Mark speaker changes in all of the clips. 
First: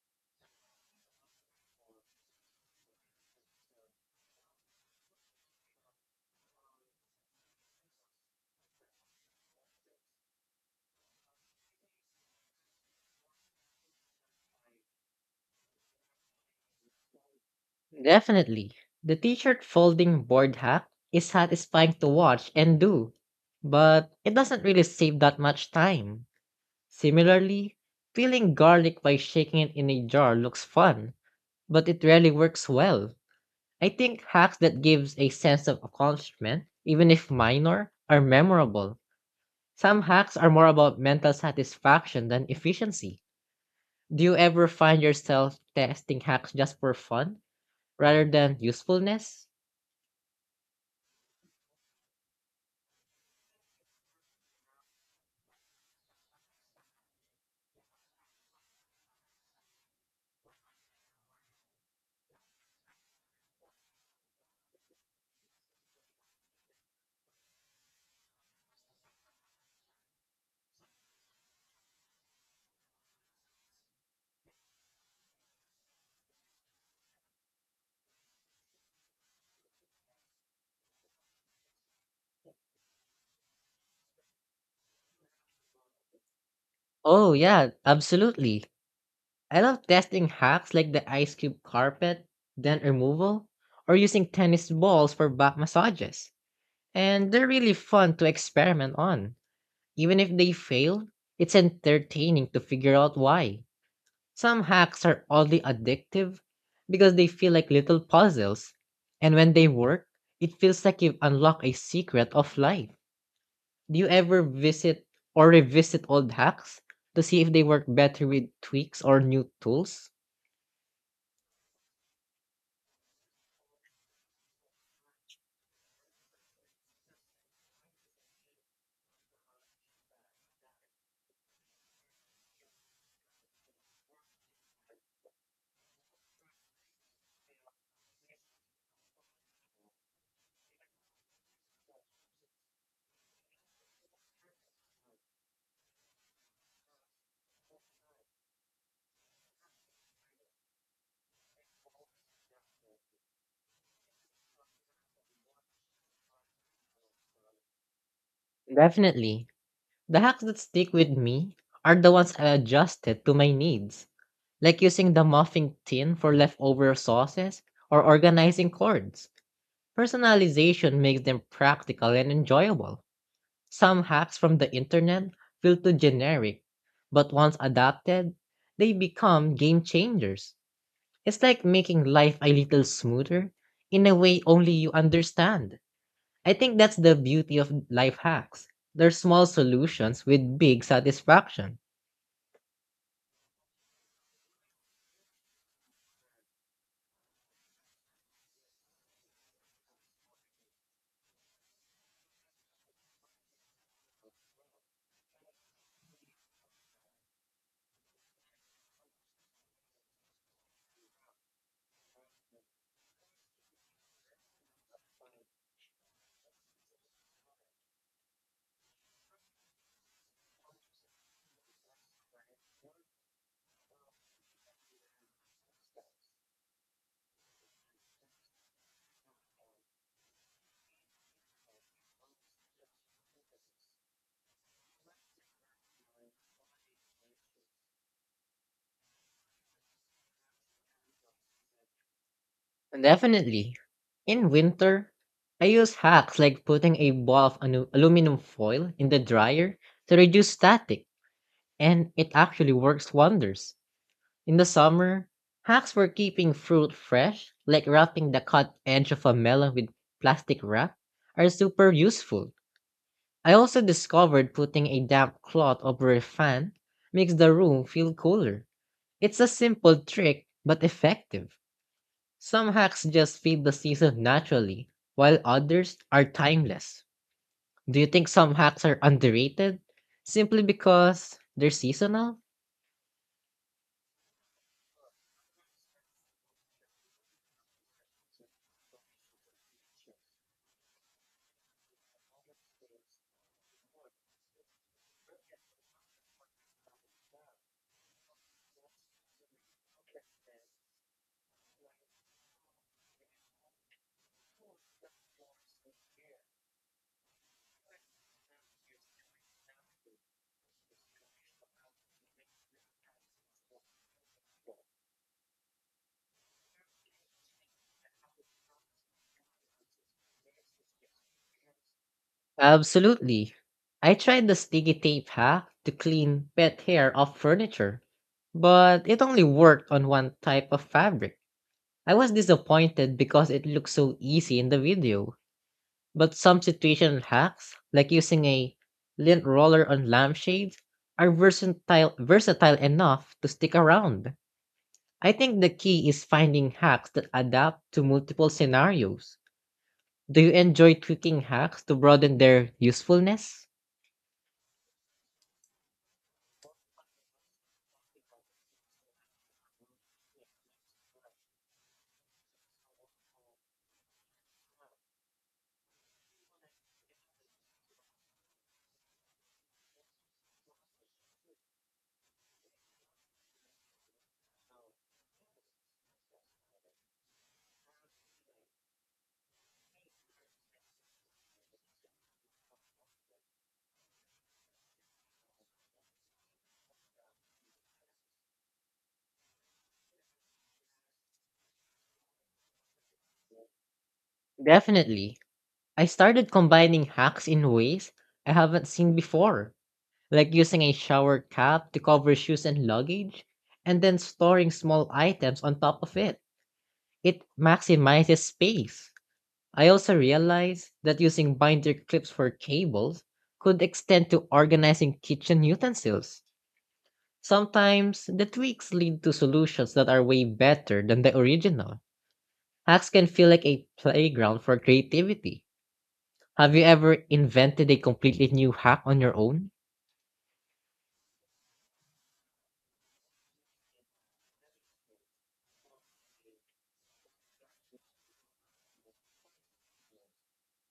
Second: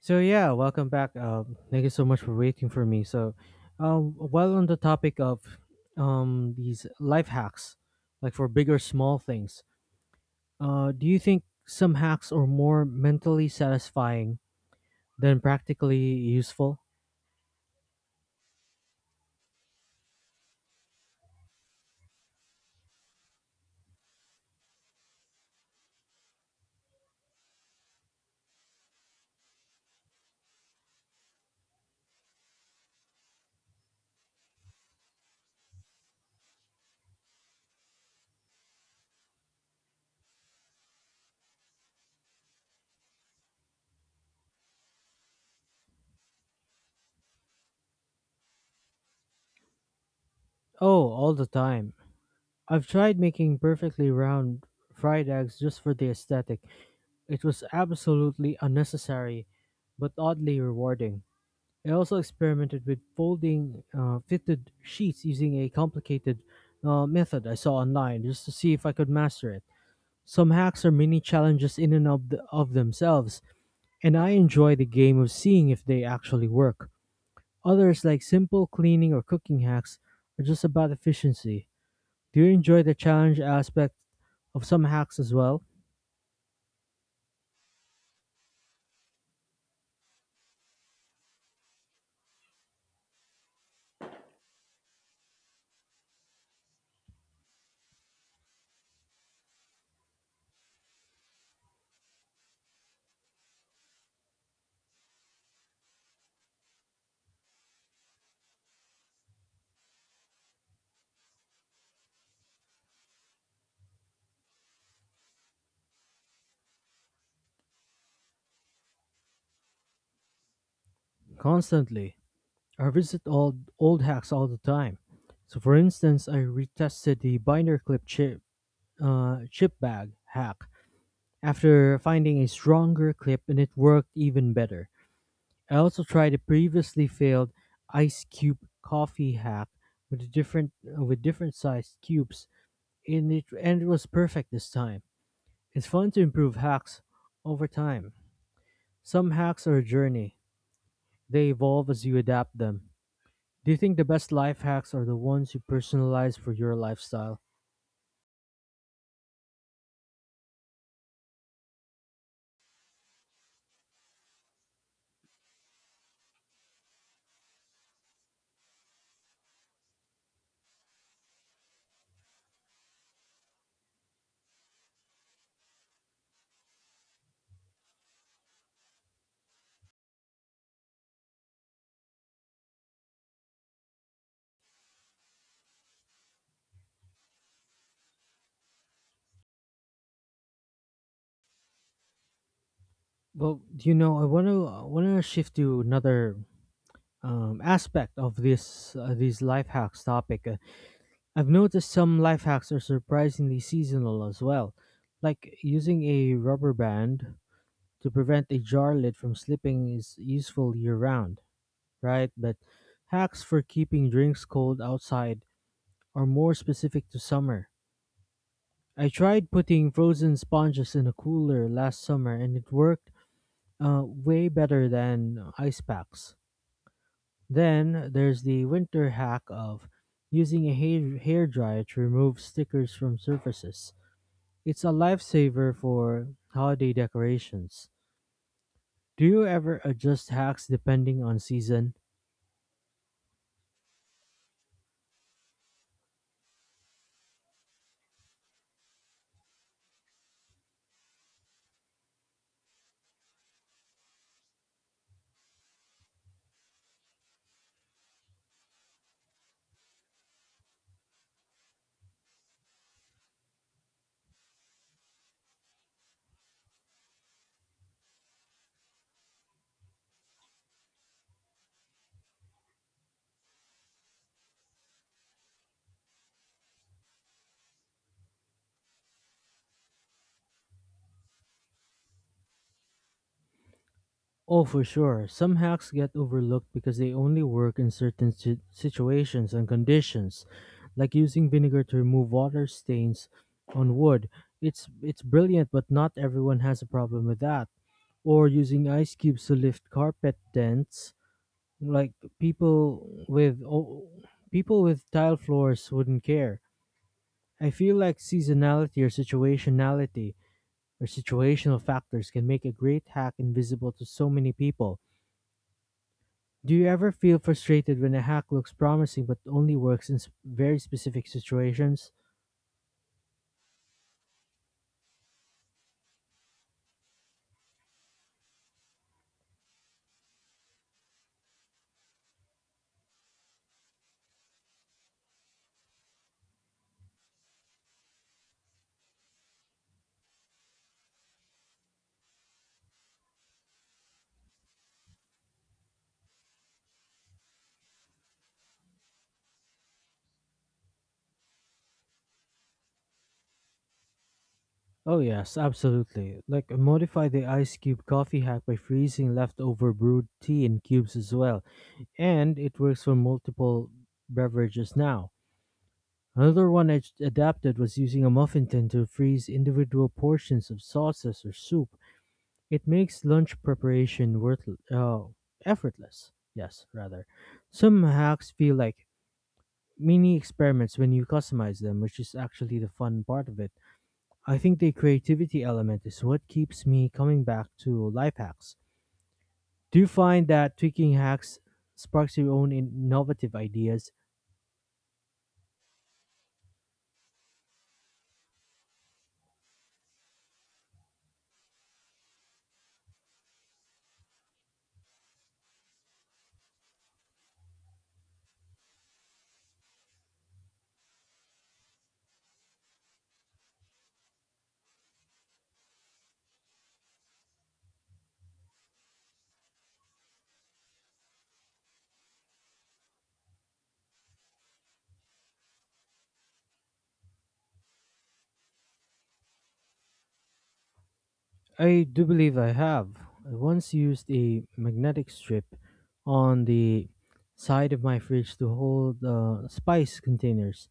Speaker 1: So yeah, welcome back. Thank you so much for waiting for me. While on the topic of these life hacks, like for big or small things, do you think some hacks are more mentally satisfying than practically useful?
Speaker 2: Definitely. The t-shirt folding board hack is satisfying to watch and do, but it doesn't really save that much time. Similarly, peeling garlic by shaking it in a jar looks fun, but it rarely works well. I think hacks that gives a sense of accomplishment, even if minor, are memorable. Some hacks are more about mental satisfaction than efficiency. Do you ever find yourself testing hacks just for fun rather than usefulness?
Speaker 1: Oh, all the time. I've tried making perfectly round fried eggs just for the aesthetic. It was absolutely unnecessary, but oddly rewarding. I also experimented with folding fitted sheets using a complicated method I saw online just to see if I could master it. Some hacks are mini challenges in and of themselves, and I enjoy the game of seeing if they actually work. Others, like simple cleaning or cooking hacks, are just about efficiency. Do you enjoy the challenge aspect of some hacks as well?
Speaker 2: Oh, yeah, absolutely. I love testing hacks like the ice cube carpet, dent removal, or using tennis balls for back massages. And they're really fun to experiment on. Even if they fail, it's entertaining to figure out why. Some hacks are oddly addictive because they feel like little puzzles. And when they work, it feels like you've unlocked a secret of life. Do you ever visit or revisit old hacks to see if they work better with tweaks or new tools?
Speaker 1: Constantly. I revisit old hacks all the time. So, for instance, I retested the binder clip chip bag hack after finding a stronger clip, and it worked even better. I also tried a previously failed ice cube coffee hack with a different with different sized cubes, and it was perfect this time. It's fun to improve hacks over time. Some hacks are a journey. They evolve as you adapt them. Do you think the best life hacks are the ones you personalize for your lifestyle?
Speaker 2: Definitely. The hacks that stick with me are the ones I adjusted to my needs, like using the muffing tin for leftover sauces or organizing cords. Personalization makes them practical and enjoyable. Some hacks from the internet feel too generic, but once adapted, they become game changers. It's like making life a little smoother in a way only you understand. I think that's the beauty of life hacks. They're small solutions with big satisfaction.
Speaker 1: Well, do you know, I want to shift to another aspect of this these life hacks topic. I've noticed some life hacks are surprisingly seasonal as well, like using a rubber band to prevent a jar lid from slipping is useful year round, right? But hacks for keeping drinks cold outside are more specific to summer. I tried putting frozen sponges in a cooler last summer, and it worked way better than ice packs. Then there's the winter hack of using a hair dryer to remove stickers from surfaces. It's a lifesaver for holiday decorations. Do you ever adjust hacks depending on season?
Speaker 2: Definitely. In winter, I use hacks like putting a ball of aluminum foil in the dryer to reduce static, and it actually works wonders. In the summer, hacks for keeping fruit fresh, like wrapping the cut edge of a melon with plastic wrap, are super useful. I also discovered putting a damp cloth over a fan makes the room feel cooler. It's a simple trick, but effective. Some hacks just fit the season naturally, while others are timeless. Do you think some hacks are underrated simply because they're seasonal?
Speaker 1: Oh, for sure. Some hacks get overlooked because they only work in certain situations and conditions, like using vinegar to remove water stains on wood. It's brilliant, but not everyone has a problem with that. Or using ice cubes to lift carpet dents, like people with oh, people with tile floors wouldn't care. I feel like seasonality or situationality or situational factors can make a great hack invisible to so many people. Do you ever feel frustrated when a hack looks promising but only works in very specific situations?
Speaker 2: Absolutely. I tried the sticky tape hack to clean pet hair off furniture, but it only worked on one type of fabric. I was disappointed because it looked so easy in the video, but some situational hacks, like using a lint roller on lampshades, are versatile enough to stick around. I think the key is finding hacks that adapt to multiple scenarios. Do you enjoy tweaking hacks to broaden their usefulness?
Speaker 1: Oh yes, absolutely. Like, modify the ice cube coffee hack by freezing leftover brewed tea in cubes as well, and it works for multiple beverages now. Another one I adapted was using a muffin tin to freeze individual portions of sauces or soup. It makes lunch preparation worth effortless. Yes, rather. Some hacks feel like mini experiments when you customize them, which is actually the fun part of it. I think the creativity element is what keeps me coming back to life hacks. Do you find that tweaking hacks sparks your own innovative ideas?
Speaker 2: Definitely. I started combining hacks in ways I haven't seen before, like using a shower cap to cover shoes and luggage, and then storing small items on top of it. It maximizes space. I also realized that using binder clips for cables could extend to organizing kitchen utensils. Sometimes the tweaks lead to solutions that are way better than the original. Hacks can feel like a playground for creativity. Have you ever invented a completely new hack on your own?
Speaker 1: I do believe I have. I once used a magnetic strip on the side of my fridge to hold spice containers.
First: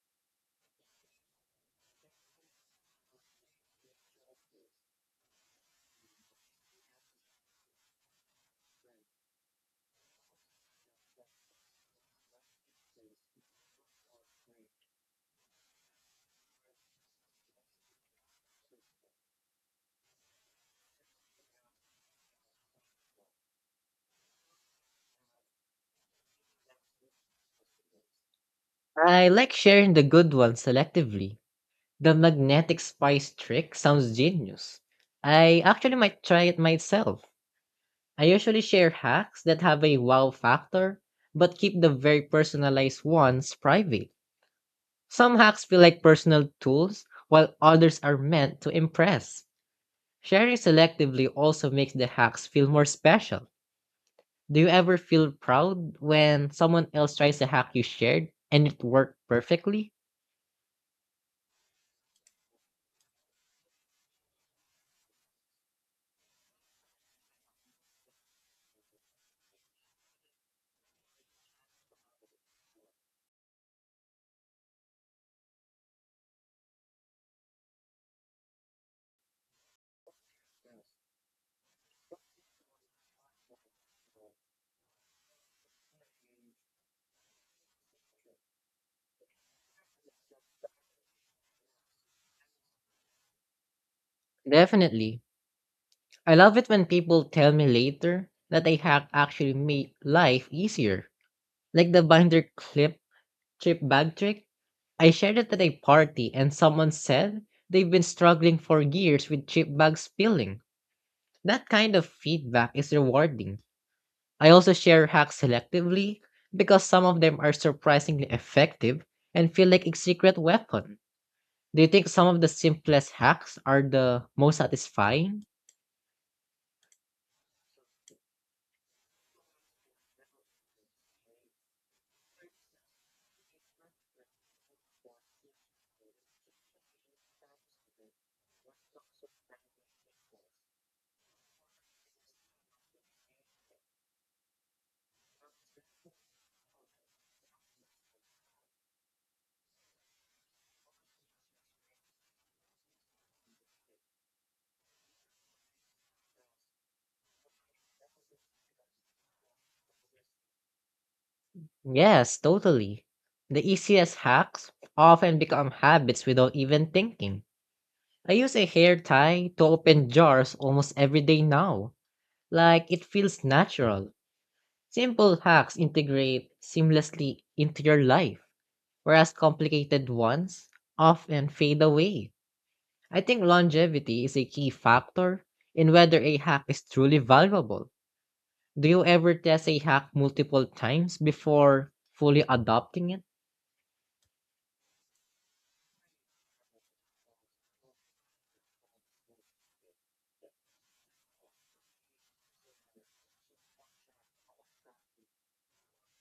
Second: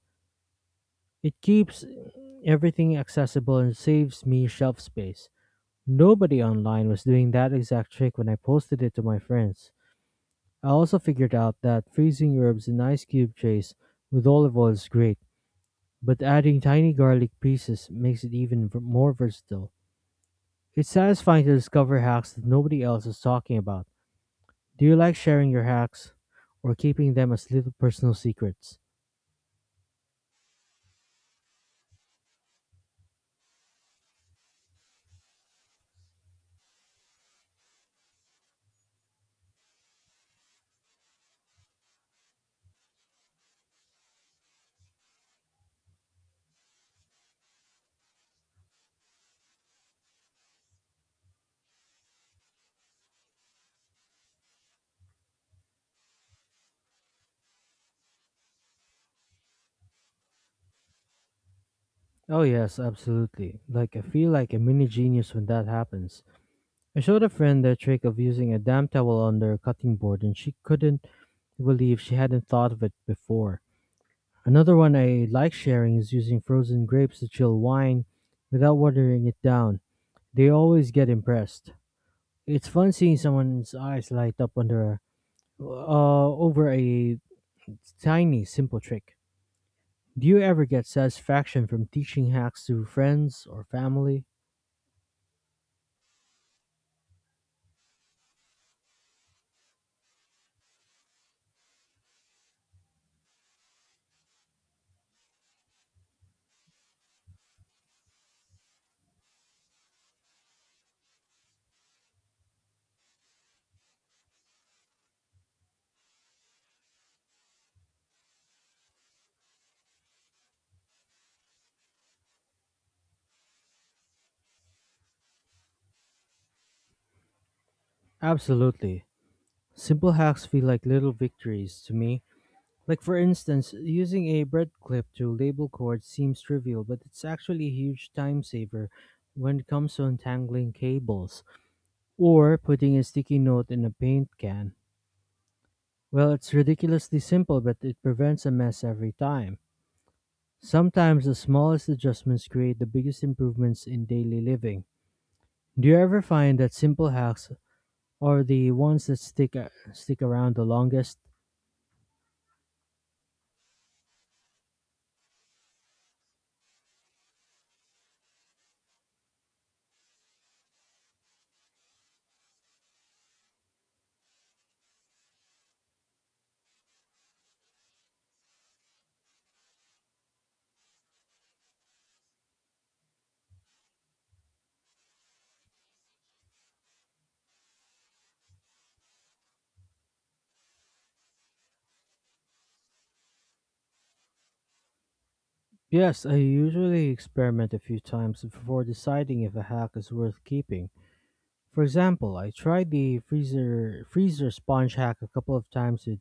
Speaker 1: It keeps everything accessible and saves me shelf space. Nobody online was doing that exact trick when I posted it to my friends. I also figured out that freezing herbs in ice cube trays with olive oil is great, but adding tiny garlic pieces makes it even more versatile. It's satisfying to discover hacks that nobody else is talking about. Do you like sharing your hacks or keeping them as little personal secrets?
Speaker 2: I like sharing the good ones selectively. The magnetic spice trick sounds genius. I actually might try it myself. I usually share hacks that have a wow factor, but keep the very personalized ones private. Some hacks feel like personal tools, while others are meant to impress. Sharing selectively also makes the hacks feel more special. Do you ever feel proud when someone else tries a hack you shared and it worked perfectly?
Speaker 1: Oh, yes, absolutely. Like, I feel like a mini genius when that happens. I showed a friend the trick of using a damp towel under a cutting board, and she couldn't believe she hadn't thought of it before. Another one I like sharing is using frozen grapes to chill wine without watering it down. They always get impressed. It's fun seeing someone's eyes light up under a over a tiny simple trick. Do you ever get satisfaction from teaching hacks to friends or family?
Speaker 2: Definitely. I love it when people tell me later that a hack actually made life easier. Like the binder clip trip bag trick. I shared it at a party and someone said they've been struggling for years with chip bags spilling. That kind of feedback is rewarding. I also share hacks selectively because some of them are surprisingly effective and feel like a secret weapon. Do you think some of the simplest hacks are the most satisfying?
Speaker 1: Absolutely. Simple hacks feel like little victories to me. Like, for instance, using a bread clip to label cords seems trivial, but it's actually a huge time saver when it comes to untangling cables. Or putting a sticky note in a paint can. Well, it's ridiculously simple, but it prevents a mess every time. Sometimes the smallest adjustments create the biggest improvements in daily living. Do you ever find that simple hacks are the ones that stick around the longest?
Speaker 2: Yes, totally. The easiest hacks often become habits without even thinking. I use a hair tie to open jars almost every day now. Like it feels natural. Simple hacks integrate seamlessly into your life, whereas complicated ones often fade away. I think longevity is a key factor in whether a hack is truly valuable. Do you ever test a hack multiple times before fully adopting it?
Speaker 1: Yes, I usually experiment a few times before deciding if a hack is worth keeping. For example, I tried the freezer sponge hack a couple of times with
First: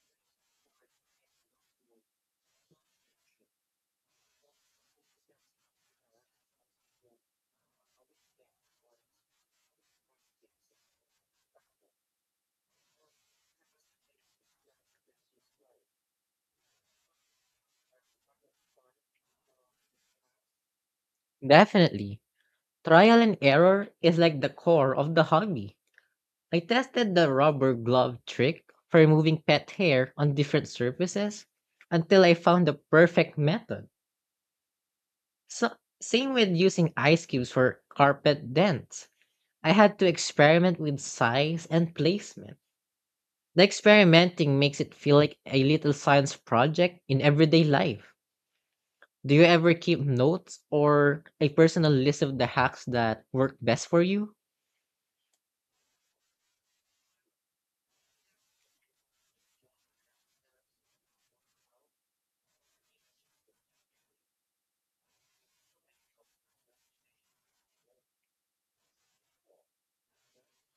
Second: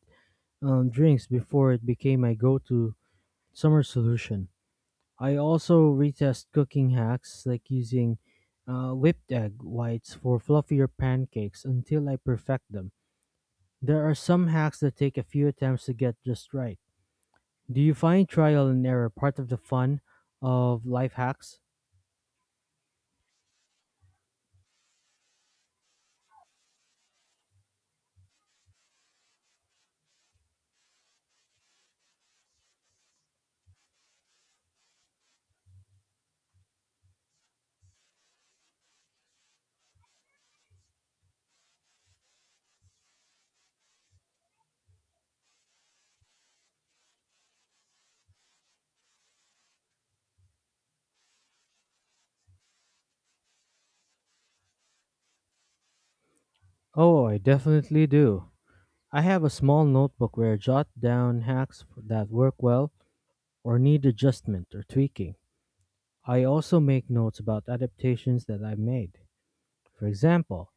Speaker 1: drinks before it became my go-to summer solution. I also retest cooking hacks like using whipped egg whites for fluffier pancakes until I perfect them. There are some hacks that take a few attempts to get just right. Do you find trial and error part of the fun of life hacks?
Speaker 2: Definitely. Trial and error is like the core of the hobby. I tested the rubber glove trick for removing pet hair on different surfaces until I found the perfect method. So, same with using ice cubes for carpet dents. I had to experiment with size and placement. The experimenting makes it feel like a little science project in everyday life. Do you ever keep notes or a personal list of the hacks that work best for you?
Speaker 1: Oh, I definitely do. I have a small notebook where I jot down hacks that work well or need adjustment or tweaking. I also make notes about adaptations that I've made. For example,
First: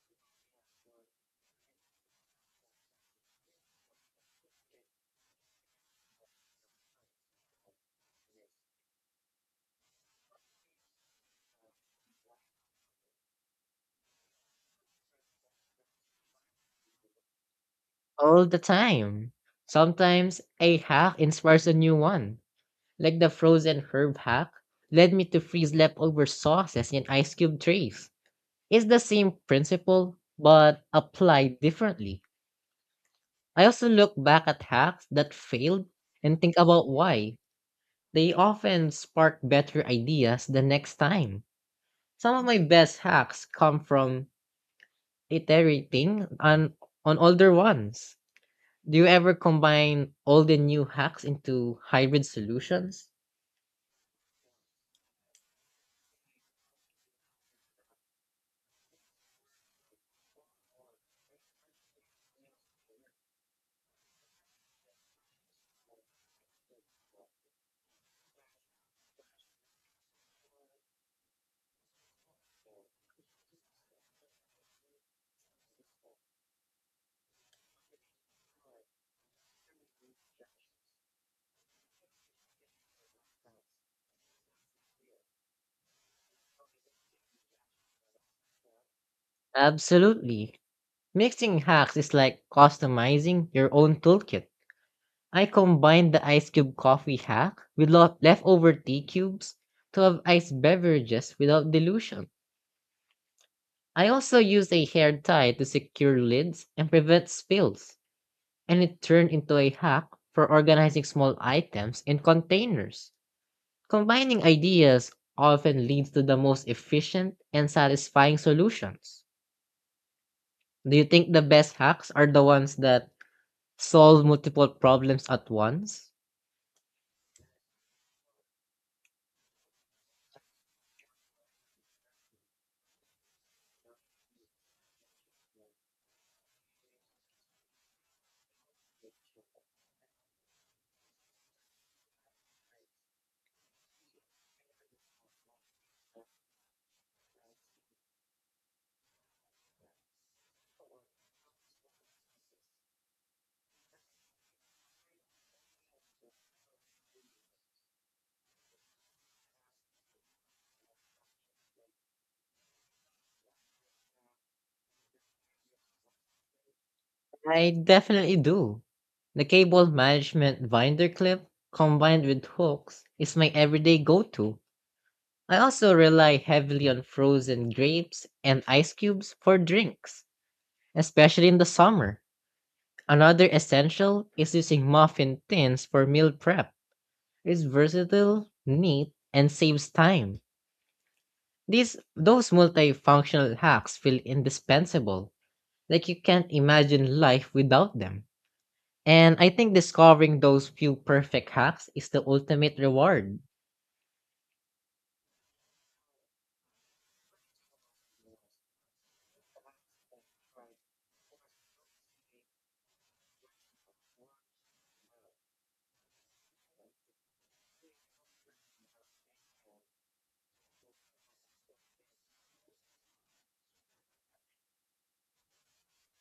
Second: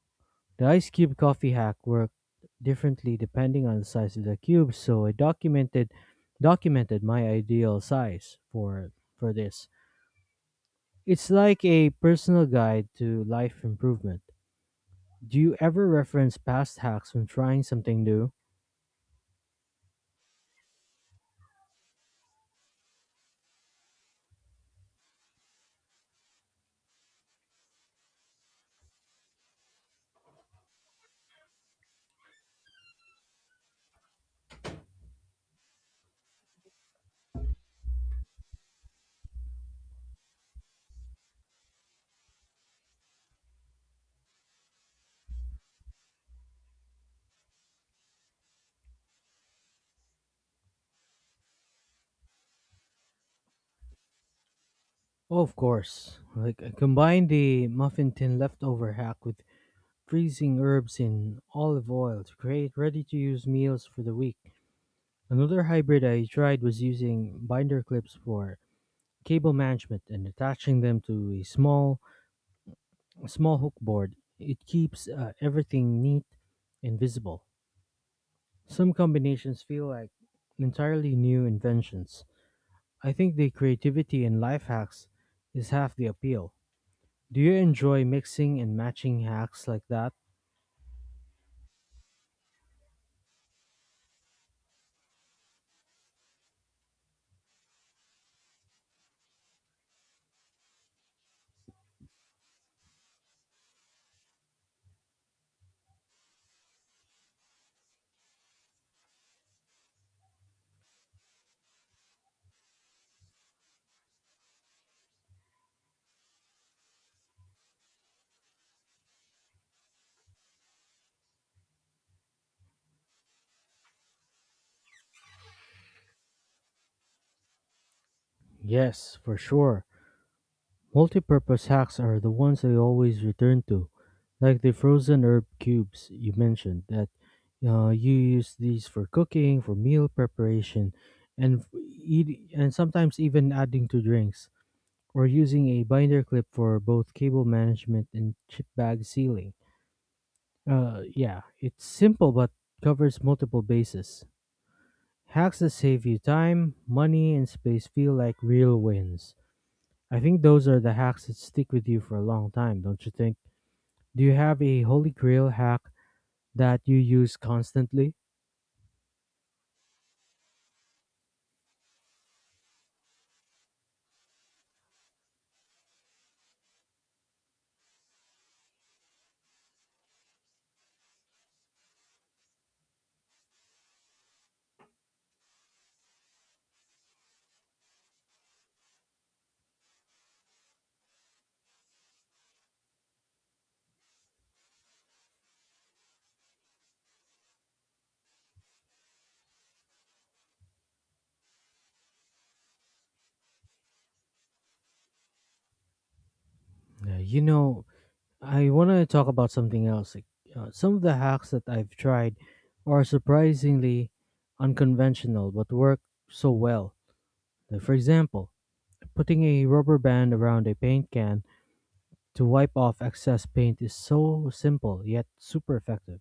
Speaker 1: the ice cube coffee hack worked differently depending on the size of the cube, so I documented my ideal size for this. It's like a personal guide to life improvement. Do you ever reference past hacks when trying something new?
Speaker 2: All the time. Sometimes a hack inspires a new one, like the frozen herb hack led me to freeze leftover sauces in ice cube trays. It's the same principle, but applied differently. I also look back at hacks that failed and think about why. They often spark better ideas the next time. Some of my best hacks come from iterating on, on older ones. Do you ever combine all the new hacks into hybrid solutions?
Speaker 1: Oh, of course. Like, I combine the muffin tin leftover hack with freezing herbs in olive oil to create ready-to-use meals for the week. Another hybrid I tried was using binder clips for cable management and attaching them to a small hook board. It keeps everything neat and visible. Some combinations feel like entirely new inventions. I think the creativity and life hacks is half the appeal. Do you enjoy mixing and matching hacks like that?
Speaker 2: Absolutely. Mixing hacks is like customizing your own toolkit. I combined the ice cube coffee hack with leftover tea cubes to have iced beverages without dilution. I also used a hair tie to secure lids and prevent spills, and it turned into a hack for organizing small items in containers. Combining ideas often leads to the most efficient and satisfying solutions. Do you think the best hacks are the ones that solve multiple problems at once?
Speaker 1: Yes, for sure. Multi-purpose hacks are the ones I always return to, like the frozen herb cubes you mentioned. That You use these for cooking, for meal preparation, and and sometimes even adding to drinks, or using a binder clip for both cable management and chip bag sealing. Yeah, it's simple but covers multiple bases. Hacks that save you time, money, and space feel like real wins. I think those are the hacks that stick with you for a long time, don't you think? Do you have a holy grail hack that you use
Speaker 2: I
Speaker 1: constantly?
Speaker 2: definitely do. The cable management binder clip combined with hooks is my everyday go to. I also rely heavily on frozen grapes and ice cubes for drinks, especially in the summer. Another essential is using muffin tins for meal prep. Is versatile, neat, and saves time. These those multifunctional hacks feel indispensable, like you can't imagine life without them. And I think discovering those few perfect hacks is the ultimate reward.
Speaker 1: You know, I want to talk about something else. Like, some of the hacks that I've tried are surprisingly unconventional but work so well. Like, for example, putting a rubber band around a paint can to wipe off excess paint is so simple yet super effective.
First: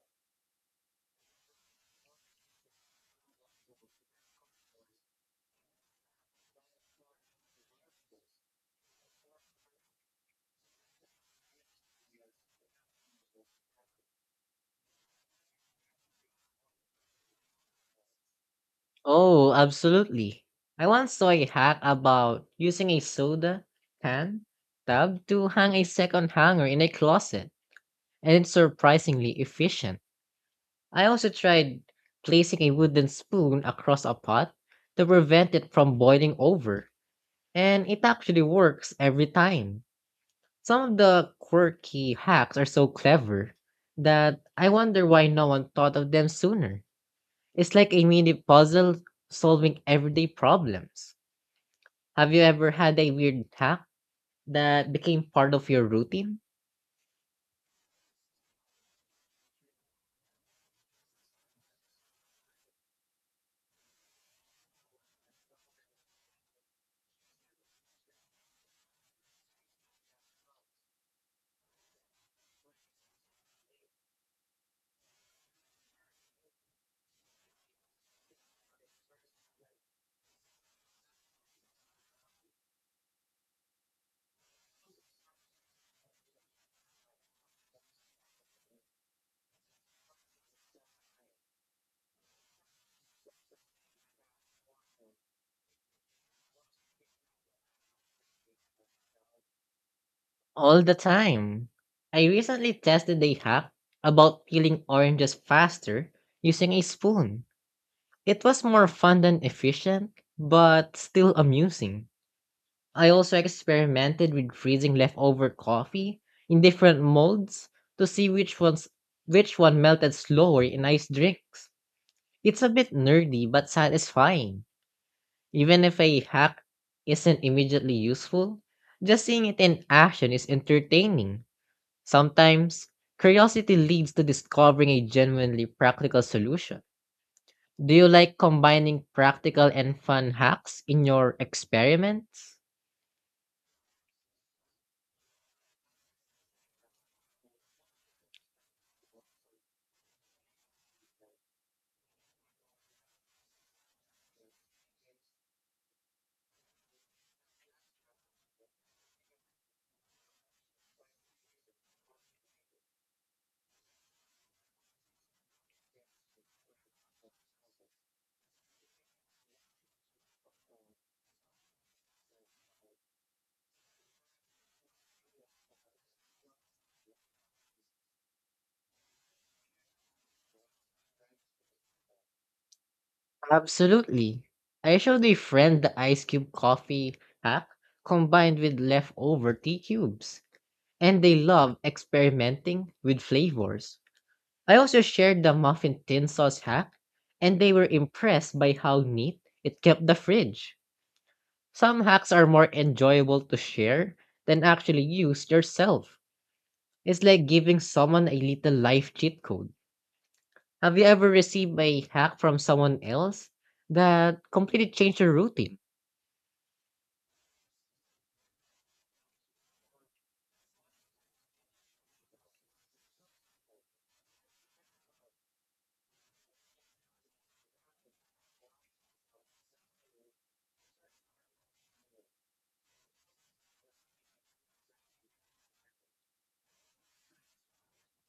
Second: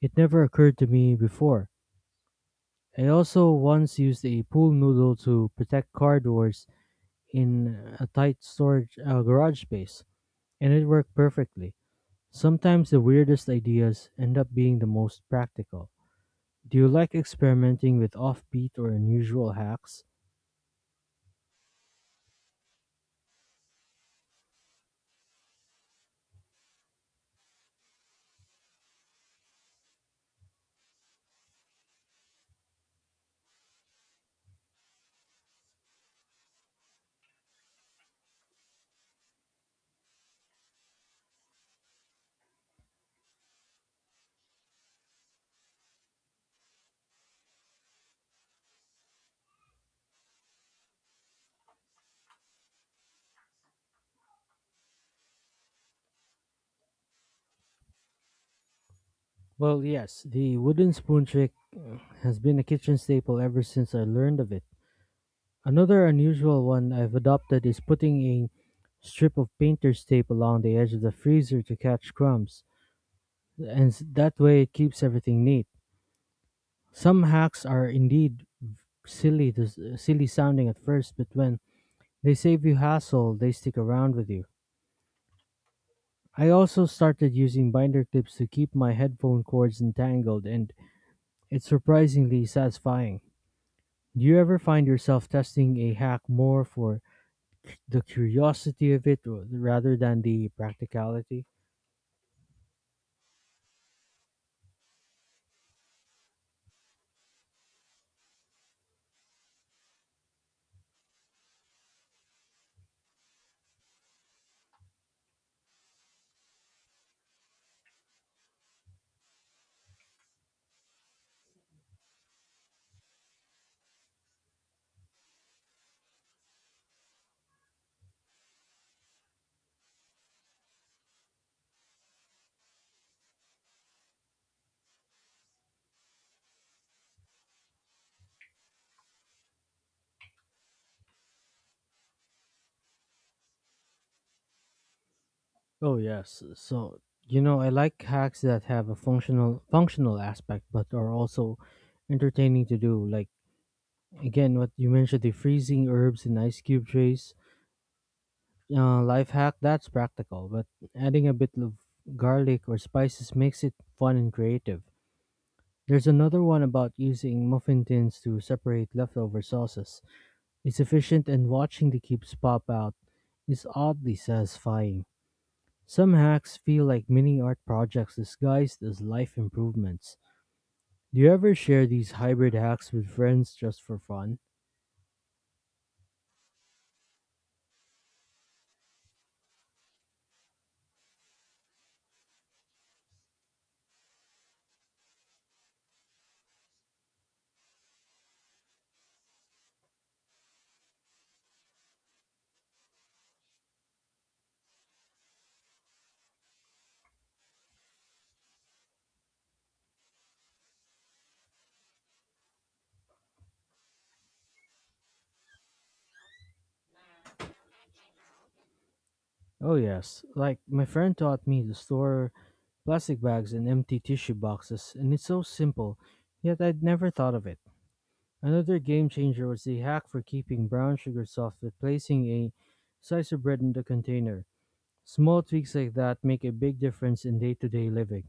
Speaker 1: It never occurred to me before. I also once used a pool noodle to protect car doors in a tight storage garage space, and it worked perfectly. Sometimes the weirdest ideas end up being the most practical. Do you like experimenting with offbeat or
Speaker 2: Oh,
Speaker 1: unusual hacks?
Speaker 2: absolutely. I once saw a hack about using a soda can tab to hang a second hanger in a closet, and it's surprisingly efficient. I also tried placing a wooden spoon across a pot to prevent it from boiling over, and it actually works every time. Some of the quirky hacks are so clever that I wonder why no one thought of them sooner. It's like a mini puzzle solving everyday problems. Have you ever had a weird hack that became part of your routine?
Speaker 1: Well, yes, the wooden spoon trick has been a kitchen staple ever since I learned of it. Another unusual one I've adopted is putting a strip of painter's tape along the edge of the freezer to catch crumbs. And that way it keeps everything neat. Some hacks are indeed silly sounding at first, but when they save you hassle, they stick around with you. I also started using binder clips to keep my headphone cords entangled, and it's surprisingly satisfying. Do you ever find yourself testing a hack more for the curiosity of it rather than the
Speaker 2: All the
Speaker 1: practicality?
Speaker 2: time. I recently tested a hack about peeling oranges faster using a spoon. It was more fun than efficient, but still amusing. I also experimented with freezing leftover coffee in different molds to see which ones which one melted slower in iced drinks. It's a bit nerdy but satisfying. Even if a hack isn't immediately useful, just seeing it in action is entertaining. Sometimes, curiosity leads to discovering a genuinely practical solution. Do you like combining practical and fun hacks in your experiments?
Speaker 1: Oh yes. So, you know, I like hacks that have a functional aspect, but are also entertaining to do. Like, again, what you mentioned, the freezing herbs in ice cube trays. Life hack that's practical, but adding a bit of garlic or spices makes it fun and creative. There's another one about using muffin tins to separate leftover sauces. It's efficient, and watching the cubes pop out is oddly satisfying. Some hacks feel like mini art projects disguised as life improvements. Do you ever share these hybrid hacks with friends just for fun?
Speaker 2: Absolutely. I showed a friend the ice cube coffee hack combined with leftover tea cubes, and they love experimenting with flavors. I also shared the muffin tin sauce hack, and they were impressed by how neat it kept the fridge. Some hacks are more enjoyable to share than actually use yourself. It's like giving someone a little life cheat code. Have you ever received a hack from someone else that completely changed your routine?
Speaker 1: Oh, yes. Like, my friend taught me to store plastic bags in empty tissue boxes, and it's so simple, yet I'd never thought of it. Another game changer was the hack for keeping brown sugar soft with placing a slice of bread in the container. Small tweaks like that make a big difference in day to day living.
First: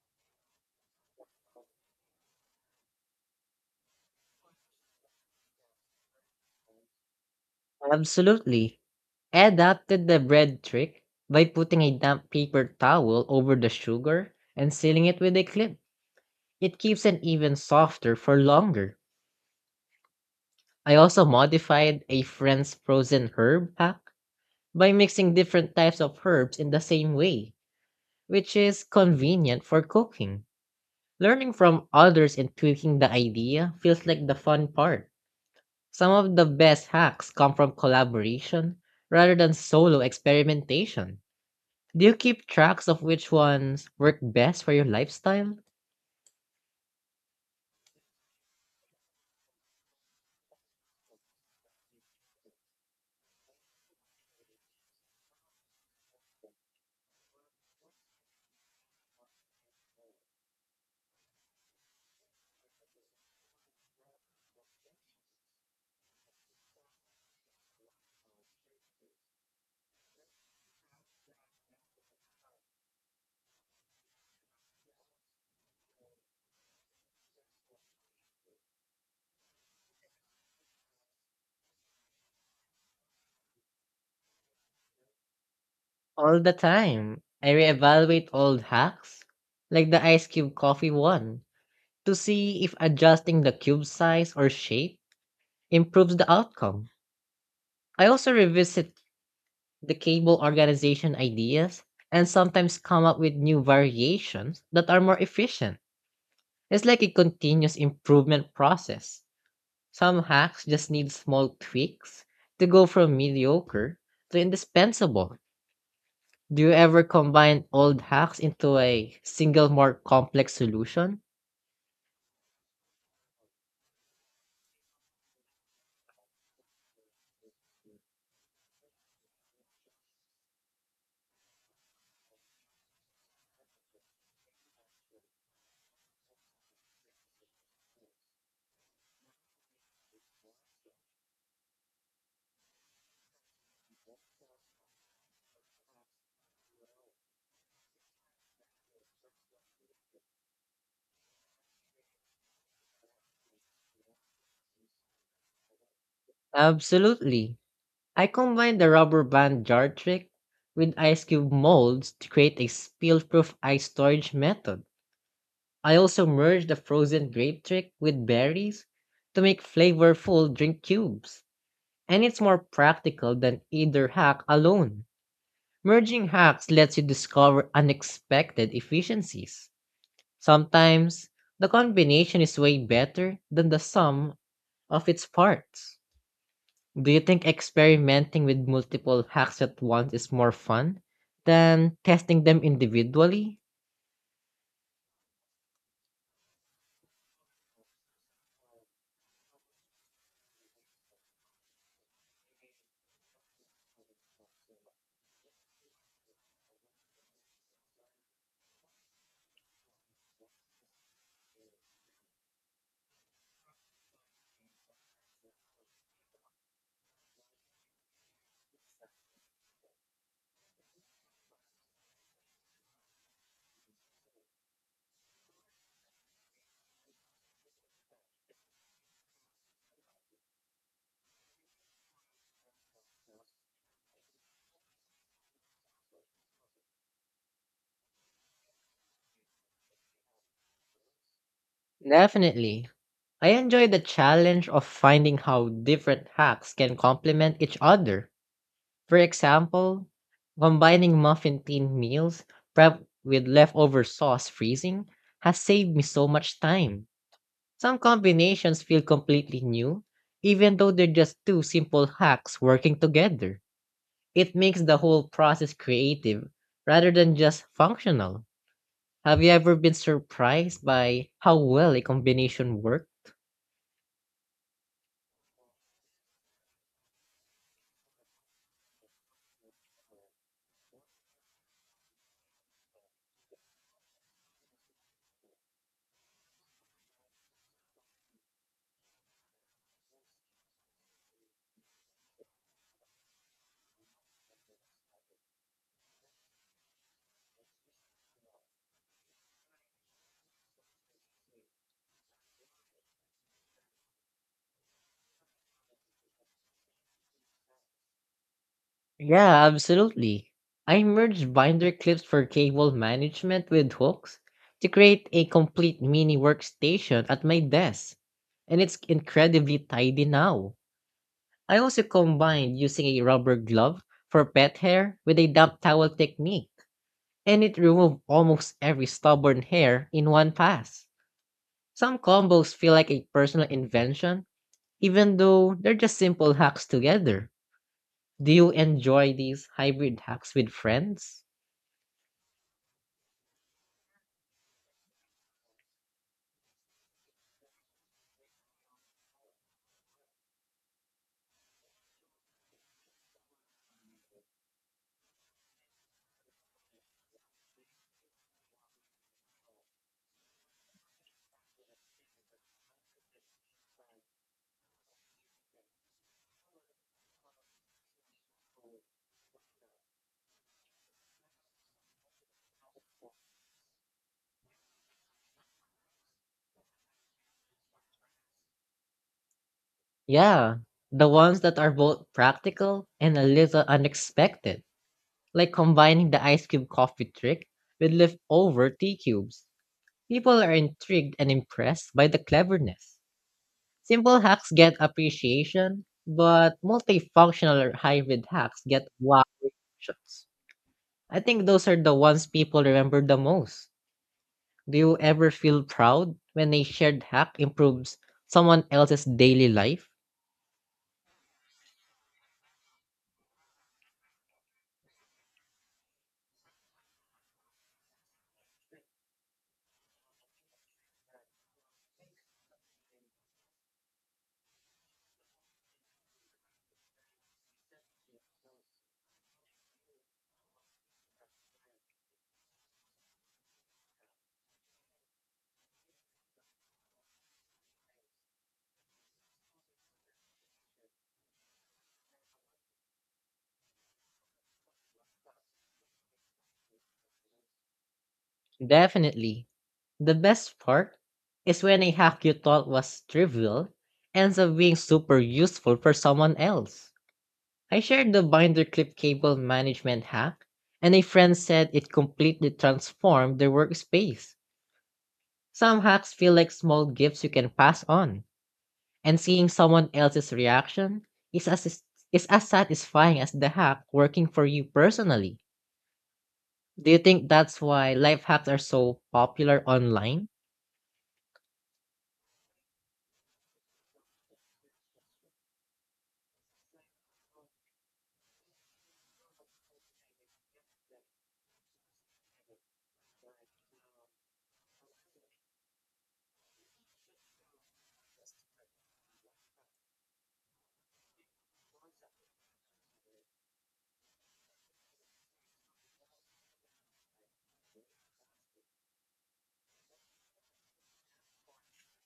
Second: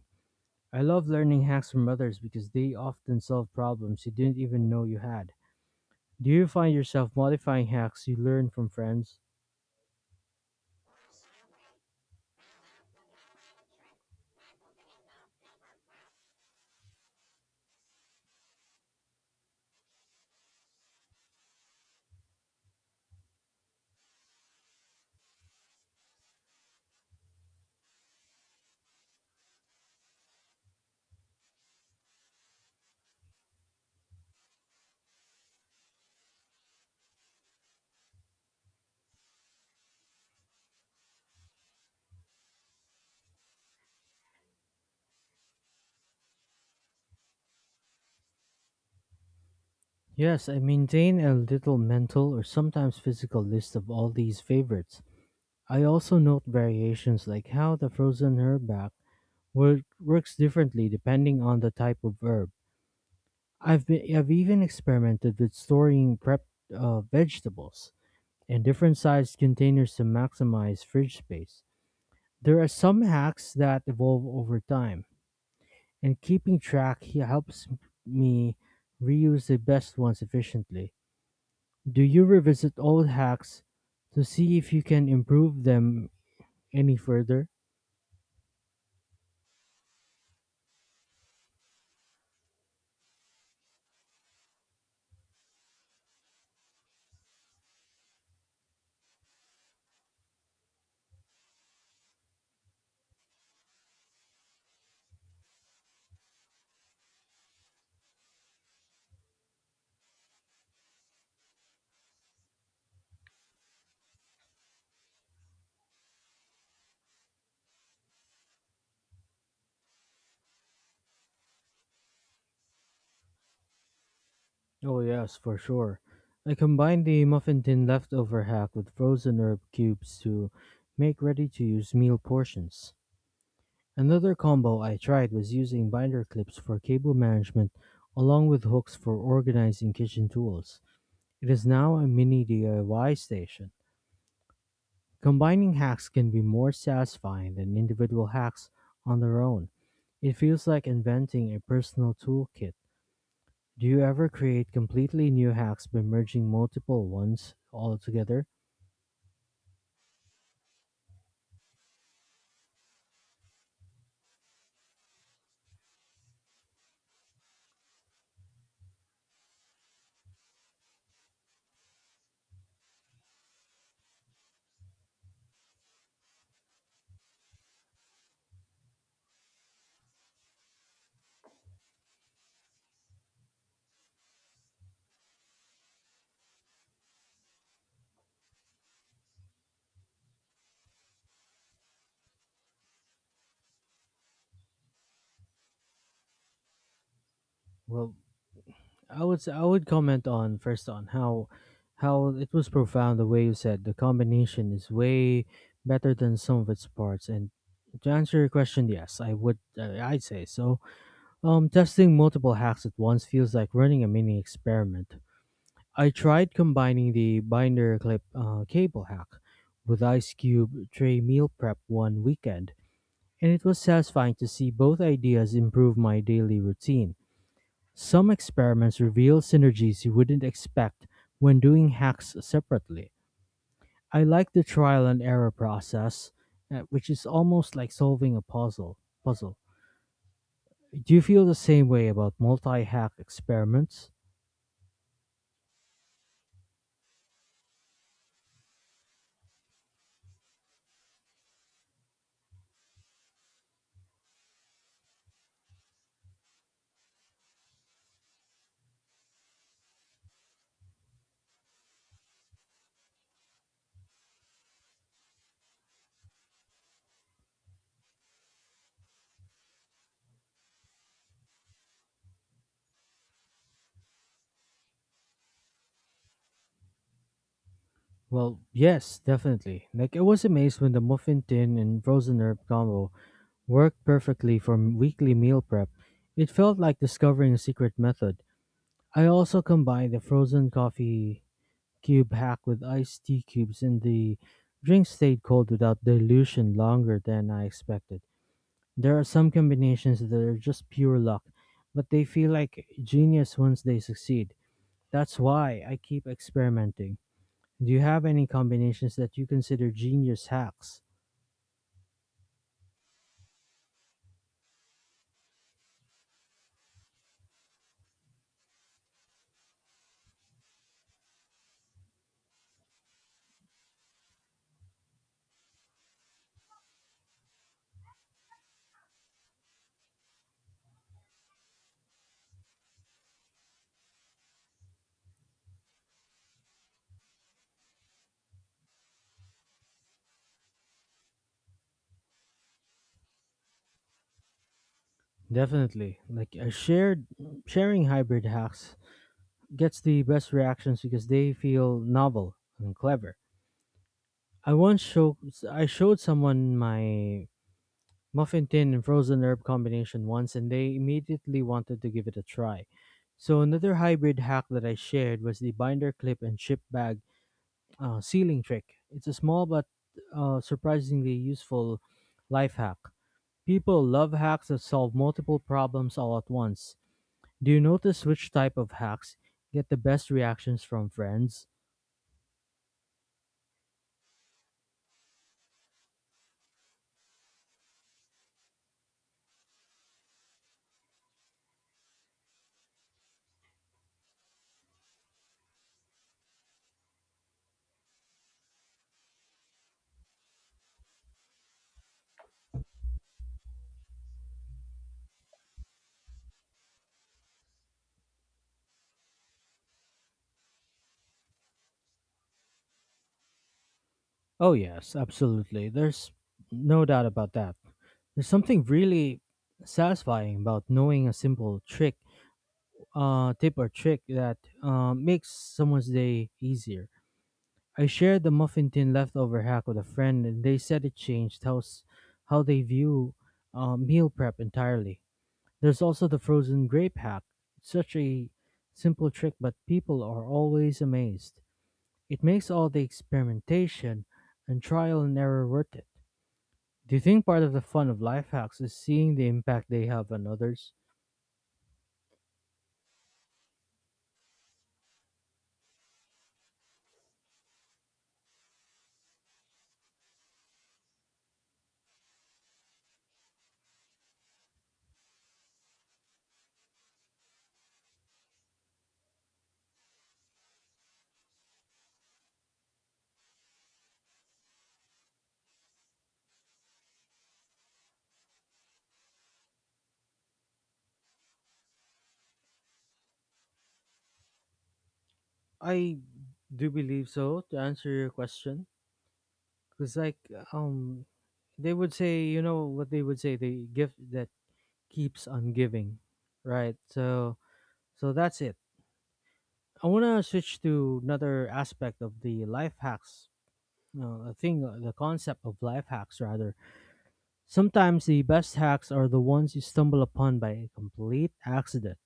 Speaker 1: I love learning hacks from others because they often solve problems you didn't even know you had. Do you find yourself modifying hacks you learn from
Speaker 2: Absolutely.
Speaker 1: friends?
Speaker 2: I adapted the bread trick by putting a damp paper towel over the sugar and sealing it with a clip. It keeps it even softer for longer. I also modified a friend's frozen herb hack by mixing different types of herbs in the same way, which is convenient for cooking. Learning from others and tweaking the idea feels like the fun part. Some of the best hacks come from collaboration rather than solo experimentation. Do you keep tracks of which ones work best for your lifestyle?
Speaker 1: Yes, I maintain a little mental or sometimes physical list of all these favorites. I also note variations like how the frozen herb works differently depending on the type of herb. I've even experimented with storing prepped vegetables in different sized containers to maximize fridge space. There are some hacks that evolve over time, and keeping track helps me reuse the best ones efficiently. Do you revisit old hacks to see if you can improve them
Speaker 2: All the
Speaker 1: any
Speaker 2: time.
Speaker 1: further?
Speaker 2: I reevaluate old hacks, like the ice cube coffee one, to see if adjusting the cube size or shape improves the outcome. I also revisit the cable organization ideas and sometimes come up with new variations that are more efficient. It's like a continuous improvement process. Some hacks just need small tweaks to go from mediocre to indispensable. Do you ever combine old hacks into a single more complex solution?
Speaker 1: Oh, yes, for sure. I combine the muffin tin leftover hack with frozen herb cubes to make ready to use meal portions. Another combo I tried was using binder clips for cable management along with hooks for organizing kitchen tools. It is now a mini DIY station. Combining hacks can be more satisfying than individual hacks on their own. It feels like inventing a personal toolkit. Do you ever create completely new hacks by merging multiple ones
Speaker 2: Absolutely.
Speaker 1: all
Speaker 2: I
Speaker 1: together?
Speaker 2: combined the rubber band jar trick with ice cube molds to create a spill proof ice storage method. I also merge the frozen grape trick with berries to make flavorful drink cubes. And it's more practical than either hack alone. Merging hacks lets you discover unexpected efficiencies. Sometimes, the combination is way better than the sum of its parts. Do you think experimenting with multiple hacks at once is more fun than testing them individually?
Speaker 1: Well, I would comment on first on how it was profound the way you said the combination is way better than some of its parts, and to answer your question, yes, I would, I'd say so. Testing multiple hacks at once feels like running a mini experiment. I tried combining the binder clip cable hack with ice cube tray meal prep one weekend, and it was satisfying to see both ideas improve my daily routine. Some experiments reveal synergies you wouldn't expect when doing hacks separately. I like the trial and error process, which is almost like solving a puzzle. Puzzle. Do you feel the same way about
Speaker 2: Definitely.
Speaker 1: multi-hack
Speaker 2: I enjoy the
Speaker 1: experiments?
Speaker 2: challenge of finding how different hacks can complement each other. For example, combining muffin tin meals prep with leftover sauce freezing has saved me so much time. Some combinations feel completely new, even though they're just two simple hacks working together. It makes the whole process creative rather than just functional. Have you ever been surprised by how well a combination works?
Speaker 1: Well, yes, definitely. Like, I was amazed when the muffin tin and frozen herb combo worked perfectly for weekly meal prep. It felt like discovering a secret method. I also combined the frozen coffee cube hack with iced tea cubes, and the drink stayed cold without dilution longer than I expected. There are some combinations that are just pure luck, but they feel like genius once they succeed. That's why I keep experimenting. Do you have any combinations that you
Speaker 2: Yeah,
Speaker 1: consider genius
Speaker 2: absolutely.
Speaker 1: hacks?
Speaker 2: I merged binder clips for cable management with hooks to create a complete mini workstation at my desk, and it's incredibly tidy now. I also combined using a rubber glove for pet hair with a damp towel technique, and it removed almost every stubborn hair in one pass. Some combos feel like a personal invention, even though they're just simple hacks together. Do you enjoy these hybrid hacks with friends?
Speaker 1: Definitely. Like, a shared sharing hybrid hacks gets the best reactions because they feel novel and clever. I once showed I showed someone my muffin tin and frozen herb combination once, and they immediately wanted to give it a try. So another hybrid hack that I shared was the binder clip and chip bag sealing trick. It's a small but surprisingly useful life hack. People love hacks that solve multiple problems all at once. Do you notice which type of hacks get the best
Speaker 2: Yeah,
Speaker 1: reactions from
Speaker 2: the ones
Speaker 1: friends?
Speaker 2: that are both practical and a little unexpected, like combining the ice cube coffee trick with leftover tea cubes. People are intrigued and impressed by the cleverness. Simple hacks get appreciation, but multifunctional or hybrid hacks get wow reactions. I think those are the ones people remember the most. Do you ever feel proud when a shared hack improves someone else's daily life?
Speaker 1: Oh, yes, absolutely. There's no doubt about that. There's something really satisfying about knowing a simple trick, tip or trick that makes someone's day easier. I shared the muffin tin leftover hack with a friend, and they said it changed how they view meal prep entirely. There's also the frozen grape hack. It's such a simple trick, but people are always amazed. It makes all the experimentation and trial and error worth it. Do you think part of the fun of life hacks is seeing the
Speaker 2: Definitely.
Speaker 1: impact they have
Speaker 2: The
Speaker 1: on
Speaker 2: best
Speaker 1: others?
Speaker 2: part is when a hack you thought was trivial ends up being super useful for someone else. I shared the binder clip cable management hack, and a friend said it completely transformed their workspace. Some hacks feel like small gifts you can pass on, and seeing someone else's reaction is as is as satisfying as the hack working for you personally. Do you think that's why life hacks are so popular online?
Speaker 1: I do believe so, to answer your question. Because, like, um, they would say, you know what they would say, the gift that keeps on giving, right? So that's it. I want to switch to another aspect of the life hacks the concept of life hacks rather. Sometimes the best hacks are the ones you stumble upon by a complete accident.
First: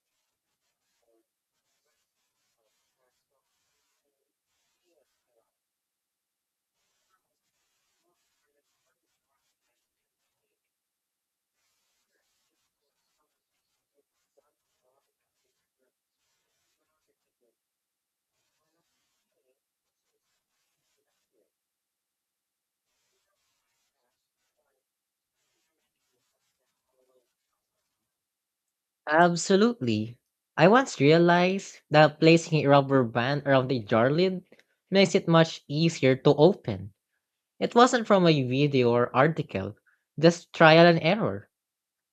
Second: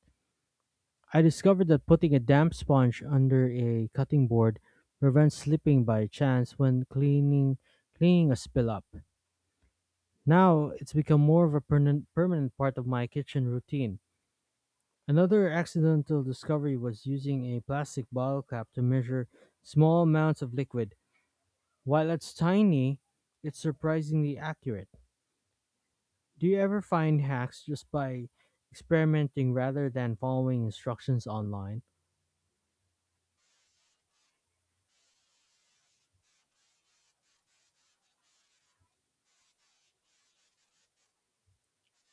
Speaker 1: I discovered that putting a damp sponge under a cutting board prevents slipping by chance when cleaning a spill up. Now it's become more of a permanent part of my kitchen routine. Another accidental discovery was using a plastic bottle cap to measure small amounts of liquid. While it's tiny, it's surprisingly accurate. Do you ever find hacks just by experimenting rather than
Speaker 2: Absolutely.
Speaker 1: following
Speaker 2: I once
Speaker 1: instructions
Speaker 2: realized
Speaker 1: online?
Speaker 2: that placing a rubber band around the jar lid makes it much easier to open. It wasn't from a video or article, just trial and error.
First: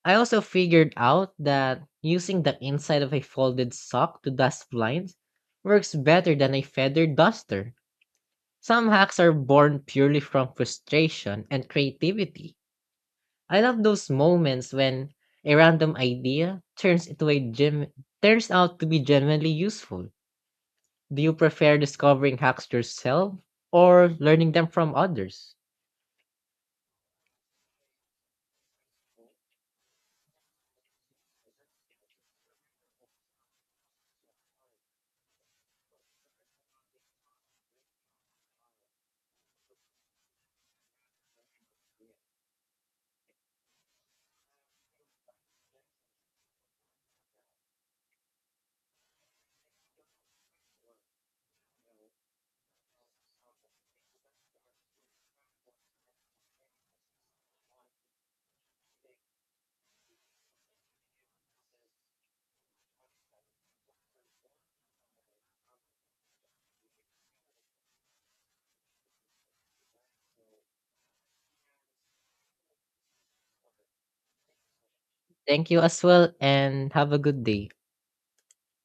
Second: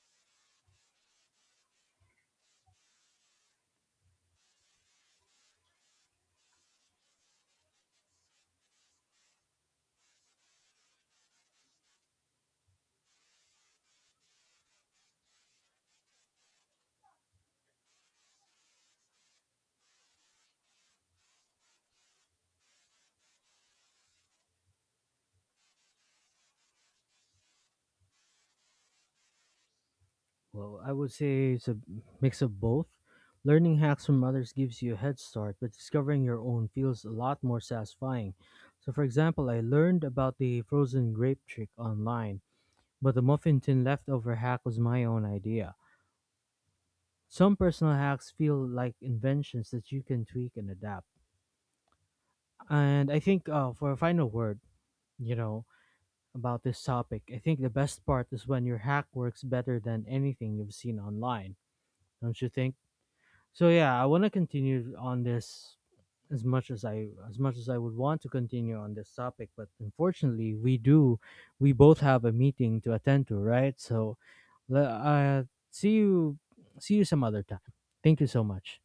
Speaker 2: I also figured out that using the inside of a folded sock to dust blinds works better than a feather duster. Some hacks are born purely from frustration and creativity. I love those moments when a random idea turns into a gem turns out to be genuinely useful. Do you prefer discovering hacks yourself or learning them from others?
Speaker 1: Well, I would say it's a mix of both. Learning hacks from others gives you a head start, but discovering your own feels a lot more satisfying. So, for example, I learned about the frozen grape trick online, but the muffin tin leftover hack was my own idea. Some personal hacks feel like inventions that you can tweak and adapt. And I think, for a final word, you know, about this topic, I think the best part is when your hack works better than anything you've seen online, don't you think? So yeah, I want to continue on this, as much as I would want to continue on this topic, but unfortunately, we both have a meeting to attend to, right? So le- uh,
Speaker 2: Thank you
Speaker 1: see
Speaker 2: as well
Speaker 1: you
Speaker 2: and
Speaker 1: see you
Speaker 2: have a
Speaker 1: some other
Speaker 2: good
Speaker 1: time.
Speaker 2: day.
Speaker 1: Thank you so much.